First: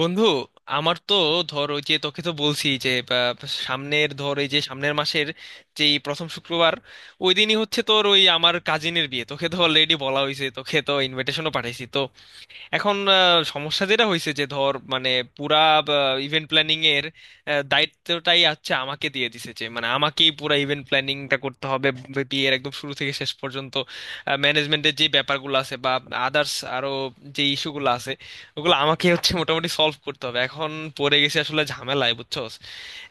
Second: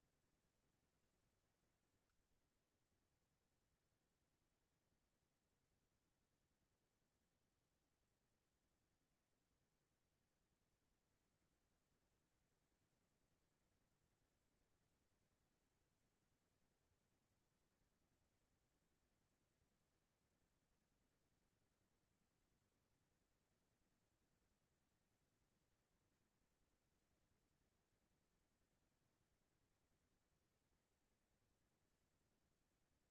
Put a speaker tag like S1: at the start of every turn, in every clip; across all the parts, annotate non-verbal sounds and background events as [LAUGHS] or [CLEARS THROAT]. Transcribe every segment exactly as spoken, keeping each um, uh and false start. S1: বন্ধু, আমার তো ধর, ওই যে তোকে তো বলছি যে বা, সামনের, ধর এই যে সামনের মাসের যেই প্রথম শুক্রবার ওই দিনই হচ্ছে তোর ওই আমার কাজিনের বিয়ে। তোকে তো অলরেডি বলা হয়েছে, তোকে তো ইনভিটেশনও পাঠাইছি তো। এখন আহ, সমস্যা যেটা হয়েছে, যে ধর মানে পুরা ইভেন্ট প্ল্যানিং এর আহ, দায়িত্বটাই আচ্ছা আমাকে দিয়ে দিছে, যে মানে আমাকেই পুরা ইভেন্ট প্ল্যানিংটা করতে হবে। বি- বিয়ের একদম শুরু থেকে শেষ পর্যন্ত ম্যানেজমেন্টের যে ব্যাপারগুলো আছে, বা আদার্স আরো যে ইস্যুগুলো আছে, ওগুলো আমাকে হচ্ছে মোটামুটি সলভ করতে হবে। এখন পড়ে গেছে আসলে ঝামেলায়, বুঝছস।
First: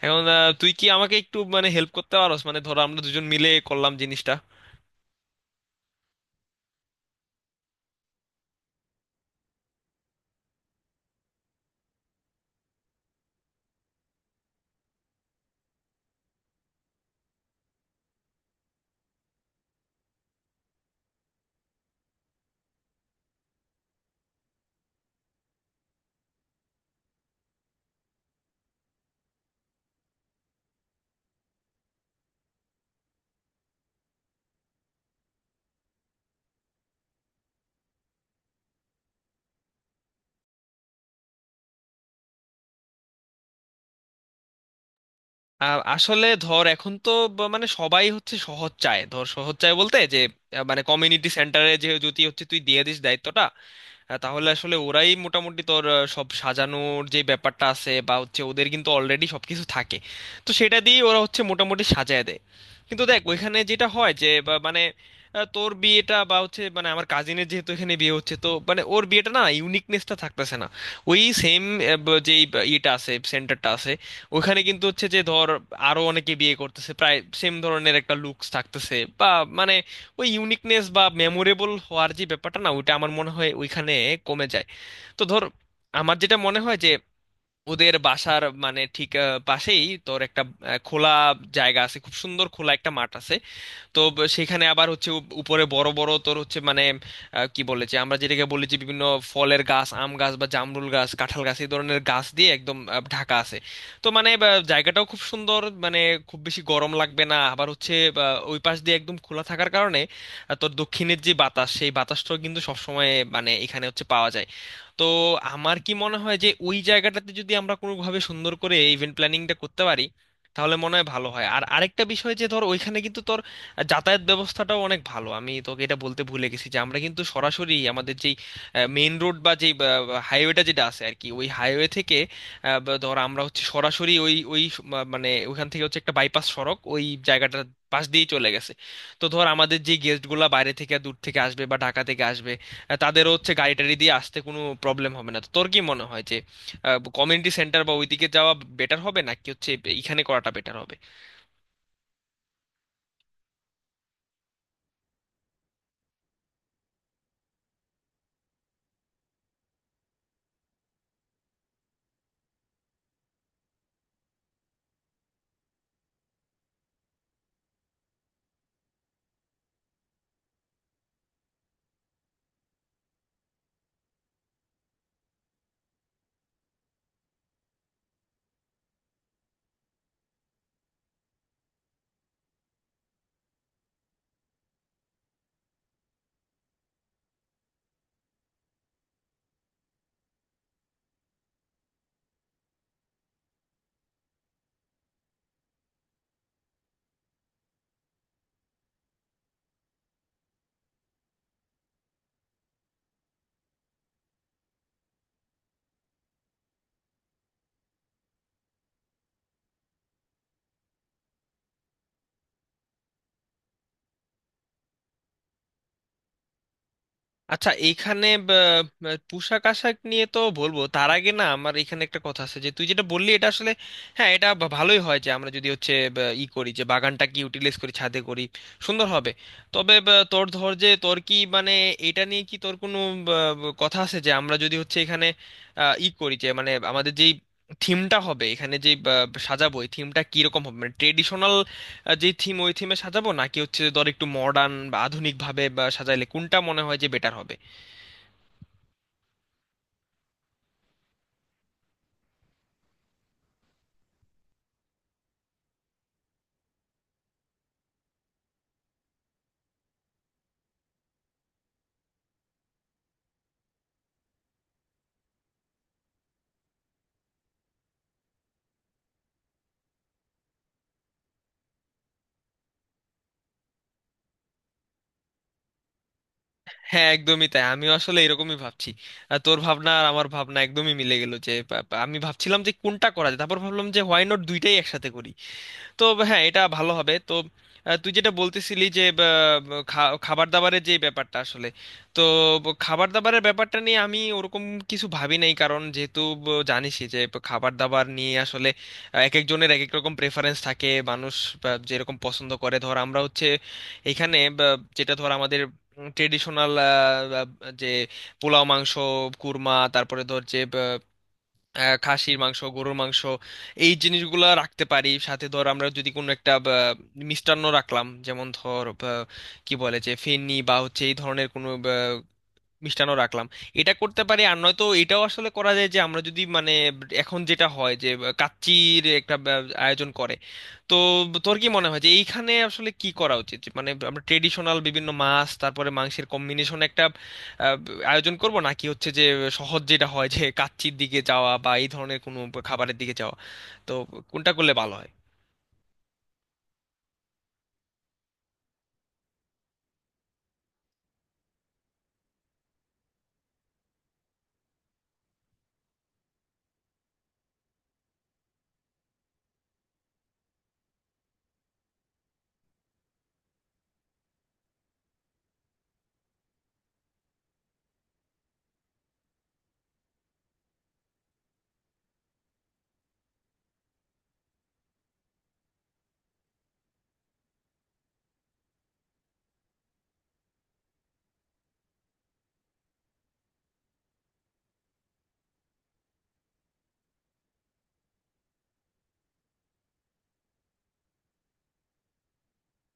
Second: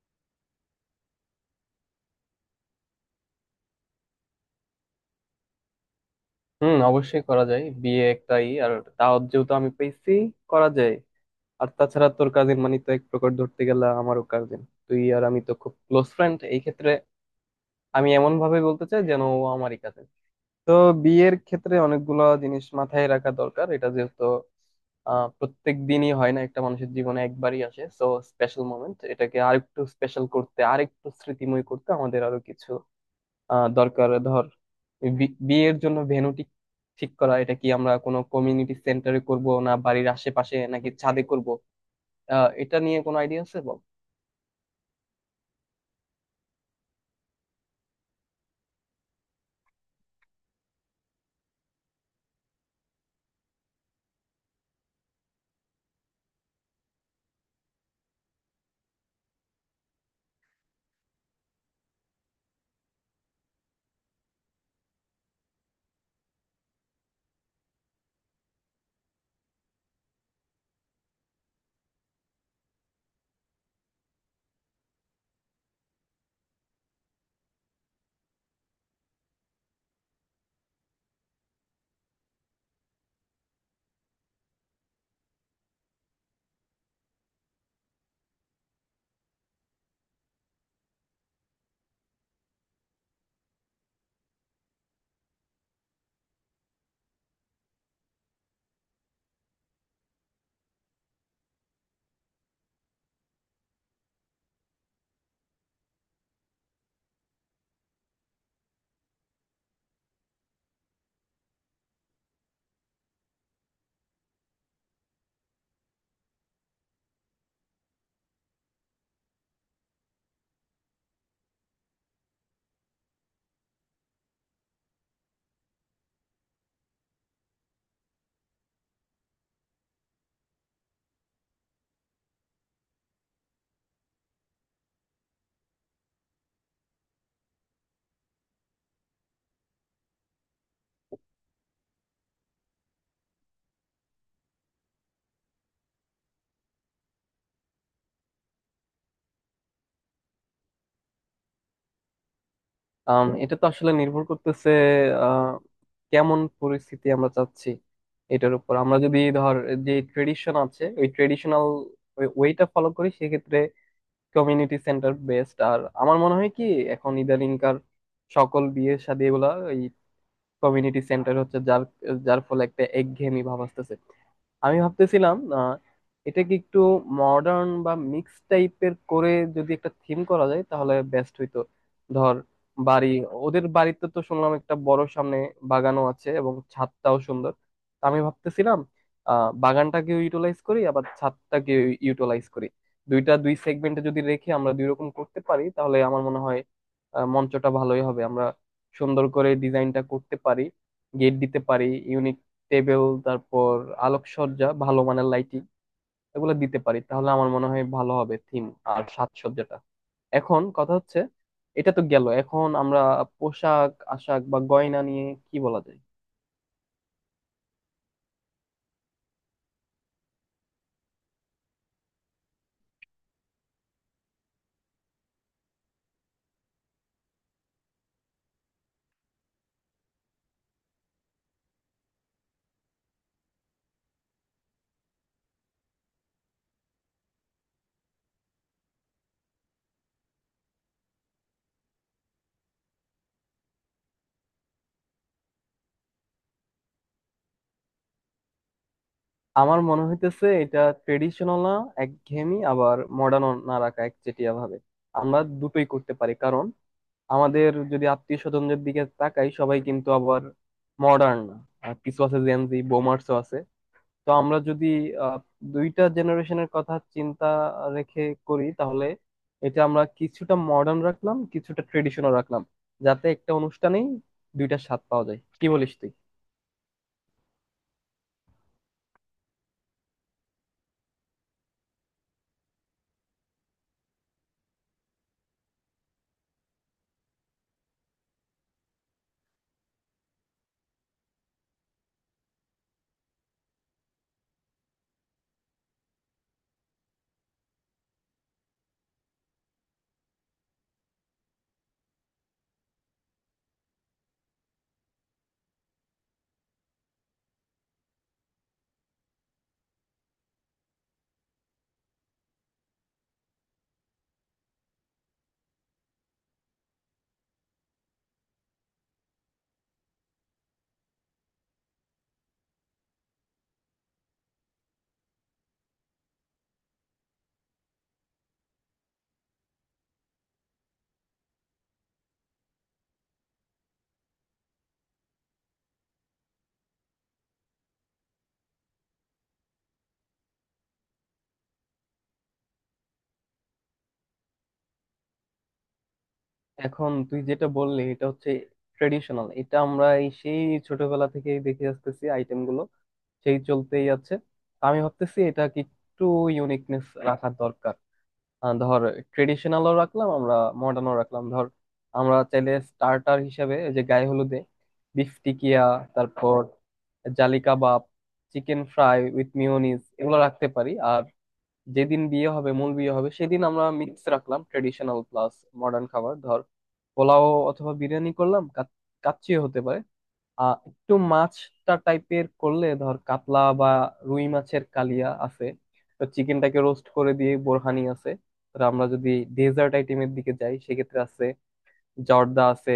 S1: এখন আহ, তুই কি আমাকে একটু মানে হেল্প করতে পারোস? মানে ধরো আমরা দুজন মিলে করলাম জিনিসটা।
S2: হুম, অবশ্যই করা যায়। বিয়ে একটাই, আর দাওয়াত যেহেতু আমি পেয়েছি, করা যায়। আর তাছাড়া তোর কাজিন মানে তো এক প্রকার ধরতে গেলে আমারও কাজিন। তুই আর আমি তো খুব ক্লোজ ফ্রেন্ড, এই ক্ষেত্রে আমি এমন ভাবে বলতে চাই যেন ও আমারই কাজিন। তো বিয়ের ক্ষেত্রে অনেকগুলা জিনিস মাথায় রাখা দরকার, এটা যেহেতু আহ প্রত্যেক দিনই হয় না, একটা মানুষের জীবনে একবারই আসে। সো স্পেশাল মোমেন্ট, এটাকে আরেকটু স্পেশাল করতে, আরেকটু স্মৃতিময় করতে আমাদের আরো কিছু আহ দরকার। ধর, বি- বিয়ের জন্য ভেন্যু ঠিক ঠিক করা, এটা কি আমরা কোনো কমিউনিটি সেন্টারে করব, না বাড়ির আশেপাশে, নাকি ছাদে করব? আহ এটা নিয়ে কোনো আইডিয়া আছে, বল।
S1: আহ, আসলে ধর এখন তো ব- মানে সবাই হচ্ছে সহজ চায়, ধর সহজ চায় বলতে যে আহ, মানে কমিউনিটি সেন্টারে যে যদি হচ্ছে তুই দিয়ে দিস দায়িত্বটা, আহ, তাহলে আসলে ওরাই মোটামুটি তোর আহ, সব সাজানোর যে ব্যাপারটা আছে, বা হচ্ছে ওদের কিন্তু অলরেডি সবকিছু থাকে। তো সেটা দিয়ে ওরা হচ্ছে মোটামুটি সাজায় দেয়। কিন্তু দেখ ওইখানে যেটা হয় যে বা- মানে, আহ, তোর বিয়েটা বা হচ্ছে মানে আমার কাজিনের যেহেতু এখানে বিয়ে হচ্ছে, তো মানে ওর বিয়েটা না ইউনিকনেসটা থাকতেছে না। ওই সেম যে ইয়েটা আছে, সেন্টারটা আছে ওখানে কিন্তু হচ্ছে যে ধর আরো অনেকে বিয়ে করতেছে, প্রায় সেম ধরনের একটা লুকস থাকতেছে, বা মানে ওই ইউনিকনেস বা মেমোরেবল হওয়ার যে ব্যাপারটা না ওইটা আমার মনে হয় ওইখানে কমে যায়। তো ধর আমার যেটা মনে হয় যে, ওদের বাসার মানে ঠিক আহ, পাশেই তোর একটা আহ, খোলা জায়গা আছে, খুব সুন্দর খোলা একটা মাঠ আছে। তো ব- সেখানে আবার হচ্ছে উপ- উপরে বড় বড় তোর হচ্ছে মানে, আহ, কি বলে যে আমরা যেটাকে বলি যে বিভিন্ন ফলের গাছ, আম গাছ বা জামরুল গাছ, কাঁঠাল গাছ, এই ধরনের গাছ দিয়ে একদম আহ, ঢাকা আছে। তো মানে বা, জায়গাটাও খুব সুন্দর, মানে খুব বেশি গরম লাগবে না, আবার হচ্ছে বা, ওই পাশ দিয়ে একদম খোলা থাকার কারণে আহ, তোর দক্ষিণের যে বাতাস, সেই বাতাসটাও কিন্তু সবসময় মানে এখানে হচ্ছে পাওয়া যায়। তো আমার কি মনে হয় যে, ওই জায়গাটাতে যদি আমরা কোনোভাবে সুন্দর করে ইভেন্ট প্ল্যানিংটা করতে পারি তাহলে মনে হয় ভালো হয়। আর আরেকটা বিষয় যে, ধর ওইখানে কিন্তু তোর যাতায়াত ব্যবস্থাটাও অনেক ভালো। আমি তোকে এটা বলতে ভুলে গেছি যে, আমরা কিন্তু সরাসরি আমাদের যেই মেইন রোড বা যেই হাইওয়েটা যেটা আছে আর কি, ওই হাইওয়ে থেকে আহ, বা ধর আমরা হচ্ছে সরাসরি ওই ওই স- মা- মানে ওইখান থেকে হচ্ছে একটা বাইপাস সড়ক ওই জায়গাটার পাশ দিয়েই চলে গেছে। তো ধর, আমাদের যে গেস্টগুলা বাইরে থেকে দূর থেকে আসবে বা ঢাকা থেকে আসবে, আহ, তাদেরও হচ্ছে গাড়ি টাড়ি দিয়ে আসতে কোনো প্রবলেম হবে না। তো তোর কি মনে হয় যে কমিউনিটি সেন্টার বা ওইদিকে যাওয়া বেটার হবে, নাকি হচ্ছে এইখানে করাটা বেটার হবে?
S2: আম, এটা তো আসলে নির্ভর করতেছে আহ কেমন পরিস্থিতি আমরা চাচ্ছি এটার উপর। আমরা যদি ধর যে ট্রেডিশন আছে, ওই ট্রেডিশনাল ওয়েটা ফলো করি, সেক্ষেত্রে কমিউনিটি সেন্টার বেস্ট। আর আমার মনে হয় কি, এখন ইদানিংকার সকল বিয়ে শাদী এগুলা কমিউনিটি সেন্টার হচ্ছে, যার যার ফলে একটা একঘেয়েমি ভাব আসতেছে। আমি ভাবতেছিলাম আহ, এটাকে একটু মডার্ন বা মিক্স টাইপের করে যদি একটা থিম করা যায় তাহলে বেস্ট হইতো। ধর বাড়ি, ওদের বাড়িতে তো শুনলাম একটা বড় সামনে বাগানও আছে এবং ছাদটাও সুন্দর। তা আমি ভাবতেছিলাম আহ বাগানটাকে ইউটিলাইজ করি, আবার ছাদটাকে ইউটিলাইজ করি। দুইটা দুই সেগমেন্টে যদি রেখে আমরা দুই রকম করতে পারি, তাহলে আমার মনে হয় আহ, মঞ্চটা ভালোই হবে। আমরা সুন্দর করে ডিজাইনটা করতে পারি, গেট দিতে পারি, ইউনিক টেবিল, তারপর আলোকসজ্জা, ভালো মানের লাইটিং, এগুলো দিতে পারি তাহলে আমার মনে হয় ভালো হবে থিম আর সাজসজ্জাটা। এখন কথা হচ্ছে, এটা তো গেল, এখন আমরা পোশাক আশাক বা গয়না নিয়ে কি বলা যায়?
S1: আচ্ছা এইখানে ব- ব- পোশাক আশাক নিয়ে তো বলবো, তার আগে না আমার এখানে একটা কথা আছে যে তুই যেটা বললি এটা আসলে, হ্যাঁ এটা ভা- ভালোই হয় যে আমরা যদি হচ্ছে ব- ই করি যে বাগানটা কি ইউটিলাইজ করি ছাদে করি, সুন্দর হবে। তবে ব- তোর ধর যে তোর কি মানে, এটা নিয়ে কি তোর কোনো ব- ব- কথা আছে যে আমরা যদি হচ্ছে এখানে আহ, ই করি যে মানে আমাদের যেই থিমটা হবে এখানে, যে সাজাবো এই থিমটা কিরকম হবে? মানে ট্রেডিশনাল আহ, যে থিম ওই থিমে সাজাবো, নাকি হচ্ছে যে ধর একটু মডার্ন বা আধুনিক ভাবে বা সাজাইলে কোনটা মনে হয় যে বেটার হবে?
S2: আমার মনে হইতেছে এটা ট্রেডিশনাল না একঘেয়েমি, আবার মডার্ন না রাখা একচেটিয়া ভাবে। আমরা দুটোই করতে পারি, কারণ আমাদের যদি আত্মীয় স্বজনদের দিকে তাকাই, সবাই কিন্তু আবার মডার্ন না, আর কিছু আছে জেনজি বোমার্সও আছে। তো আমরা যদি আহ, দুইটা জেনারেশনের কথা চিন্তা রেখে করি, তাহলে এটা আমরা কিছুটা মডার্ন রাখলাম, কিছুটা ট্রেডিশনাল রাখলাম, যাতে একটা অনুষ্ঠানেই দুইটা স্বাদ পাওয়া যায়। কি বলিস তুই?
S1: হ্যাঁ, একদমই তাই। আমিও আসলে এরকমই ভাবছি। আহ, তোর ভাবনা আর আমার ভাবনা একদমই মিলে গেল যে বা- বা আমি ভাবছিলাম যে কোনটা করা যায়, তারপর ভাবলাম যে হোয়াই নট দুইটাই একসাথে করি। তো হ্যাঁ, এটা ভালো হবে। তো আহ, তুই যেটা বলতেছিলি যে আহ, খা- খাবার দাবারের যে ব্যাপারটা আসলে, তো ব- খাবার দাবারের ব্যাপারটা নিয়ে আমি ওরকম কিছু ভাবি নাই, কারণ যেহেতু ব- জানিসই যে ব- খাবার দাবার নিয়ে আসলে আহ, এক একজনের এক এক রকম প্রেফারেন্স থাকে। মানুষ আহ, যেরকম পছন্দ করে, ধর আমরা হচ্ছে এখানে বা, যেটা ধর আমাদের ট্রেডিশনাল, যে পোলাও, মাংস, কুরমা, তারপরে ধর যে আহ, খাসির মাংস, গরুর মাংস, এই জিনিসগুলো রাখতে পারি। সাথে ধর আমরা যদি কোনো একটা আহ, মিষ্টান্ন রাখলাম, যেমন ধর আহ, কি বলে যে ফেনি বা হচ্ছে এই ধরনের কোনো মিষ্টান্ন রাখলাম, এটা করতে পারি। আর নয়তো এটাও আসলে করা যায় যে আমরা যদি মানে এখন যেটা হয় যে কাচ্চির একটা ব্যব- আয়োজন করে। তো তোর কি মনে হয় যে এইখানে আসলে কি করা উচিত? যে মানে আমরা ট্রেডিশনাল বিভিন্ন মাছ, তারপরে মাংসের কম্বিনেশন একটা আহ, আয়োজন করব, নাকি হচ্ছে যে সহজ যেটা হয়, যে কাচ্চির দিকে যাওয়া বা এই ধরনের কোনো খাবারের দিকে যাওয়া? তো কোনটা করলে ভালো হয়?
S2: এখন তুই যেটা বললি, এটা হচ্ছে ট্রেডিশনাল, এটা আমরা এই সেই ছোটবেলা থেকেই দেখে আসতেছি আইটেম গুলো, সেই চলতেই আছে। আমি ভাবতেছি এটা কি একটু ইউনিকনেস রাখা দরকার। আহ, ধর ট্রেডিশনালও রাখলাম আমরা, মডার্নও রাখলাম। ধর আমরা চাইলে স্টার্টার হিসাবে ওই যে গায়ে হলুদে বিফ টিকিয়া, তারপর jali kabab, chicken fry with mayonnaise, এগুলো রাখতে পারি। আর যেদিন বিয়ে হবে, মূল বিয়ে হবে সেদিন আমরা মিক্স রাখলাম ট্রেডিশনাল প্লাস মডার্ন খাবার। ধর পোলাও অথবা বিরিয়ানি করলাম, কাচ্চি হতে পারে, আহ একটু মাছটা টাইপের করলে ধর কাতলা বা রুই মাছের কালিয়া আছে, তো চিকেনটাকে রোস্ট করে দিয়ে, বোরহানি আছে। তো আমরা যদি ডেজার্ট আইটেমের দিকে যাই, সেক্ষেত্রে আছে জর্দা, আছে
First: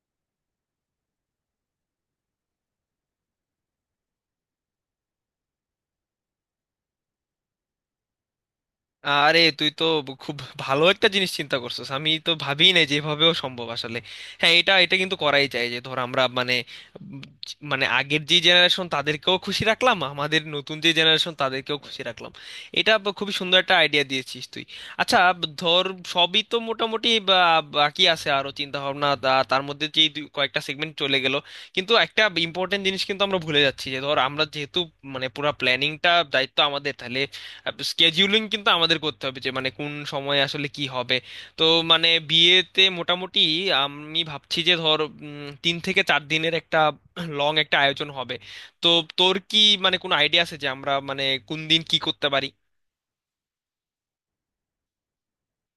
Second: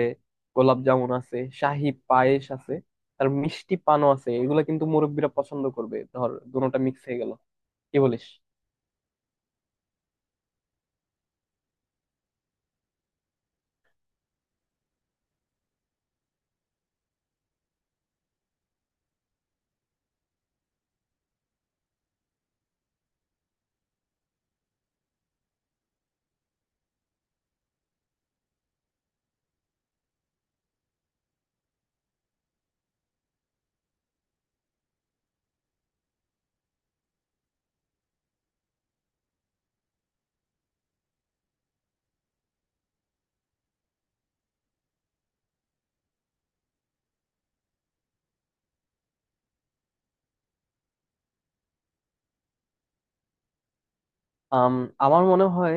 S2: গোলাপ জামুন, আছে শাহি পায়েস, আছে আর মিষ্টি পানও আছে। এগুলো কিন্তু মুরব্বীরা পছন্দ করবে। ধর দুটোটা মিক্স হয়ে গেল, কি বলিস?
S1: আরে তুই তো খুব ভালো একটা জিনিস চিন্তা করছিস। আমি তো ভাবিই নাই যেভাবেও সম্ভব আসলে। হ্যাঁ, এটা এটা কিন্তু করাই যায় যে ধর আমরা মানে উম, মানে আগের যে জেনারেশন তাদেরকেও খুশি রাখলাম, আমাদের নতুন যে জেনারেশন তাদেরকেও খুশি রাখলাম। এটা ব- খুবই সুন্দর একটা আইডিয়া দিয়েছিস তুই। আচ্ছা, ব- ধর সবই তো মোটামুটি বা- বাকি আছে আরো চিন্তা ভাবনা, তা- তার মধ্যে যে দুই- কয়েকটা সেগমেন্ট চলে গেল। কিন্তু একটা ইম্পর্টেন্ট জিনিস কিন্তু আমরা ভুলে যাচ্ছি। যে ধর আমরা যেহেতু মানে পুরো প্ল্যানিংটা দায়িত্ব আমাদের, তাহলে স্কেডিউলিং কিন্তু আমাদের করতে হবে যে মানে কোন সময়ে আসলে কি হবে। তো মানে বিয়েতে মোটামুটি আমি ভাবছি যে ধর উম, তিন থেকে চার দিনের একটা [CLEARS THROAT] লং একটা আয়োজন হবে। তো তোর কি মানে কোনো আইডিয়া আছে যে আমরা মানে কোন দিন কি করতে পারি?
S2: আম, আমার মনে হয়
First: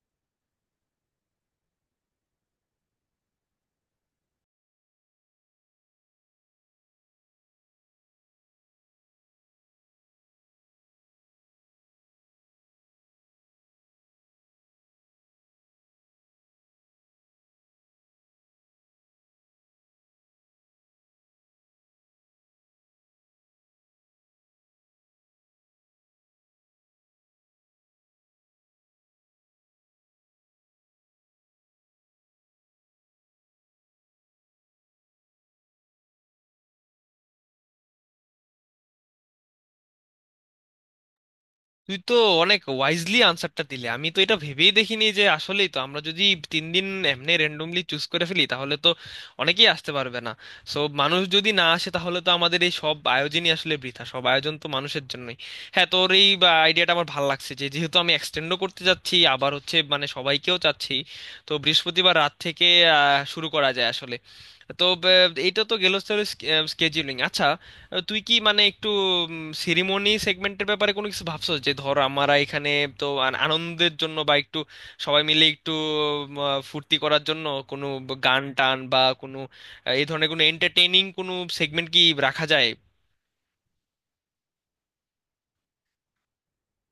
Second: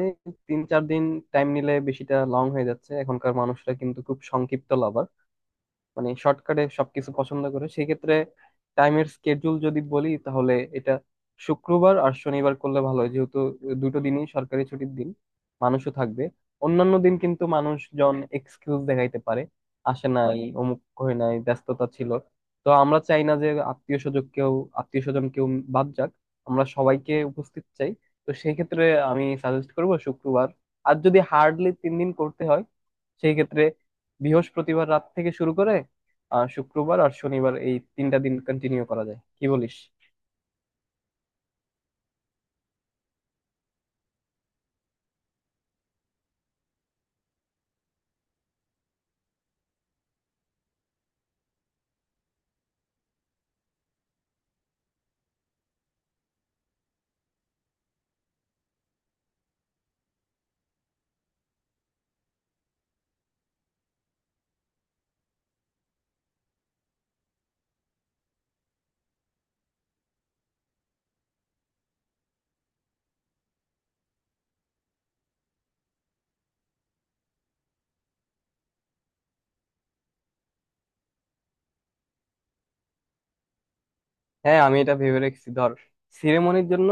S2: তিন চার দিন টাইম নিলে বেশিটা লং হয়ে যাচ্ছে। এখনকার মানুষরা কিন্তু খুব সংক্ষিপ্ত লাভার, মানে শর্টকাটে সবকিছু পছন্দ করে। সেই ক্ষেত্রে টাইমের স্কেডিউল যদি বলি, তাহলে এটা শুক্রবার আর শনিবার করলে ভালো হয়, যেহেতু দুটো দিনই সরকারি ছুটির দিন, মানুষও থাকবে। অন্যান্য দিন কিন্তু মানুষজন এক্সকিউজ দেখাইতে পারে, আসে নাই, অমুক হয় নাই, ব্যস্ততা ছিল। তো আমরা চাই না যে আত্মীয় স্বজন কেউ আত্মীয় স্বজন কেউ বাদ যাক, আমরা সবাইকে উপস্থিত চাই। তো সেই ক্ষেত্রে আমি সাজেস্ট করবো শুক্রবার। আর যদি হার্ডলি তিন দিন করতে হয়, সেই ক্ষেত্রে বৃহস্পতিবার রাত থেকে শুরু করে আহ শুক্রবার আর শনিবার, এই তিনটা দিন কন্টিনিউ করা যায়। কি বলিস?
S1: তুই তো অনেক ওয়াইজলি আনসারটা দিলে। আমি তো এটা ভেবেই দেখিনি যে আসলেই তো আমরা যদি তিন দিন এমনি র্যান্ডমলি চুজ করে ফেলি তাহলে তো অনেকেই আসতে পারবে না। সো মানুষ যদি না আসে তাহলে তো আমাদের এই সব আয়োজনই আসলে বৃথা, সব আয়োজন তো মানুষের জন্যই। হ্যাঁ, তোর এই আইডিয়াটা আমার ভালো লাগছে, যে যেহেতু আমি এক্সটেন্ডও করতে যাচ্ছি আবার হচ্ছে মানে সবাইকেও চাচ্ছি। তো বৃহস্পতিবার রাত থেকে আহ, শুরু করা যায় আসলে। তো ব- এইটা তো গেল স্কেজিউলিং। আচ্ছা, আহ, তুই কি মানে একটু সিরিমনি সেগমেন্টের ব্যাপারে কোনো কিছু ভাবছো, যে ধর আমরা এখানে তো আন- আনন্দের জন্য বা একটু সবাই মিলে একটু উম, আহ, ফুর্তি করার জন্য কোনো গান টান বা কোনো আহ, এই ধরনের কোনো এন্টারটেইনিং কোনো সেগমেন্ট কি রাখা যায়?
S2: হ্যাঁ, আমি এটা ভেবে রেখেছি। ধর সিরেমনির জন্য,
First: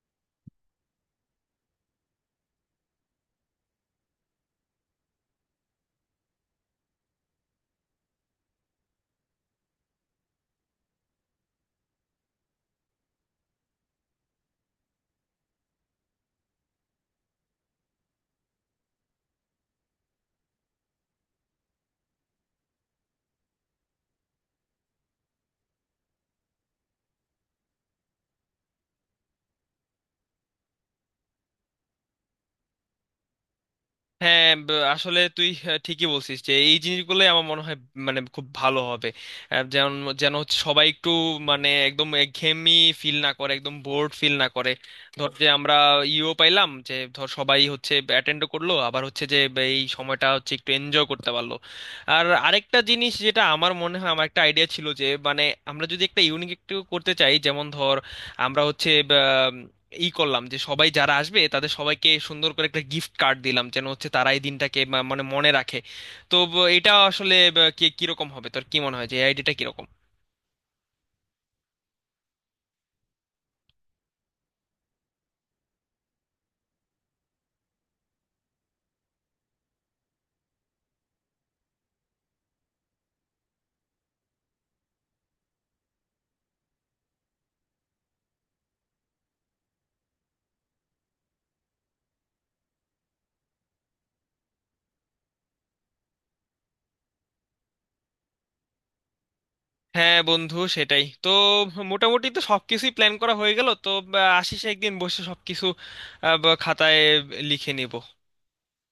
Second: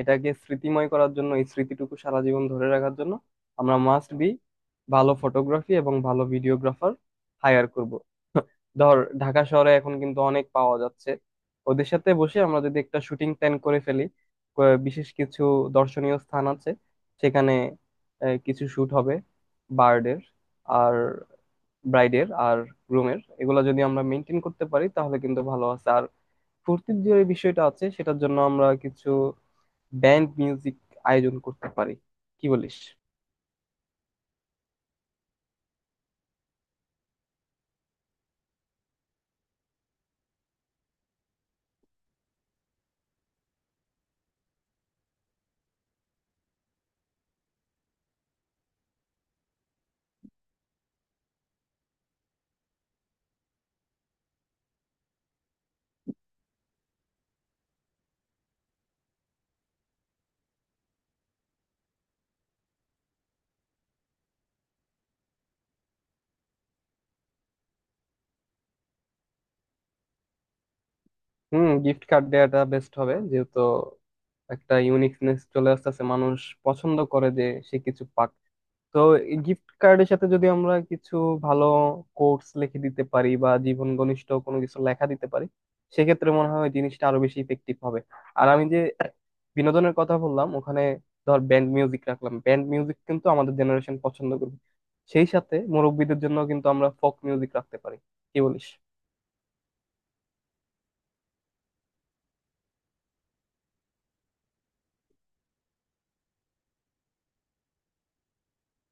S2: এটাকে স্মৃতিময় করার জন্য, এই স্মৃতিটুকু সারা জীবন ধরে রাখার জন্য আমরা মাস্ট বি ভালো ফটোগ্রাফি এবং ভালো ভিডিওগ্রাফার হায়ার করব। [LAUGHS] ধর ঢাকা শহরে এখন কিন্তু অনেক পাওয়া যাচ্ছে। ওদের সাথে বসে আমরা যদি একটা শুটিং প্ল্যান করে ফেলি, ক- বিশেষ কিছু দর্শনীয় স্থান আছে, সেখানে আহ, কিছু শুট হবে বার্ডের আর ব্রাইডের আর গ্রুমের, এগুলো যদি আমরা মেনটেন করতে পারি তাহলে কিন্তু ভালো আছে। ফুর্তির যে বিষয়টা আছে সেটার জন্য আমরা কিছু ব্যান্ড মিউজিক আয়োজন করতে পারি, কি বলিস?
S1: হ্যাঁ, ব- আসলে তুই আহ, ঠিকই বলছিস যে এই জিনিসগুলোই আমার মনে হয় মানে খুব ভালো হবে। আহ, যেমন, যেন হচ্ছে সবাই একটু মানে একদম একঘেয়েমি ফিল না করে, একদম বোর্ড ফিল না করে, ধর যে আমরা ইও পাইলাম যে ধর সবাই হচ্ছে অ্যাটেন্ড করলো, আবার হচ্ছে যে ব- এই সময়টা হচ্ছে একটু এনজয় করতে পারলো। আর আরেকটা জিনিস যেটা আমার মনে হয়, আমার একটা আইডিয়া ছিল যে মানে আমরা যদি একটা ইউনিক একটু করতে চাই, যেমন ধর আমরা হচ্ছে ই করলাম যে সবাই যারা আসবে তাদের সবাইকে সুন্দর করে একটা গিফট কার্ড দিলাম, যেন হচ্ছে তারা এই দিনটাকে মা- মানে মনে রাখে। তো ব- এটা আসলে ব- কি কিরকম হবে, তোর কি মনে হয় যে এই আইডিয়াটা কিরকম?
S2: হুম, গিফট কার্ড দেওয়াটা বেস্ট হবে, যেহেতু একটা ইউনিকনেস চলে আসতেছে। মানুষ পছন্দ করে যে সে কিছু পাক। তো এই গিফট কার্ডের সাথে যদি আমরা কিছু ভালো কোটস লিখে দিতে পারি বা জীবন ঘনিষ্ঠ কোনো কিছু লেখা দিতে পারি, সেক্ষেত্রে মনে হয় জিনিসটা আরো বেশি ইফেক্টিভ হবে। আর আমি যে বিনোদনের কথা বললাম ওখানে, ধর ব্যান্ড মিউজিক রাখলাম, ব্যান্ড মিউজিক কিন্তু আমাদের জেনারেশন পছন্দ করবে, সেই সাথে মুরব্বীদের জন্য কিন্তু আমরা ফোক মিউজিক রাখতে পারি। কি বলিস?
S1: হ্যাঁ বন্ধু, সেটাই তো। মোটামুটি তো সবকিছুই প্ল্যান করা হয়ে গেল, তো বা, আসিস একদিন বসে সবকিছু আহ, ব- খাতায় লিখে নিব।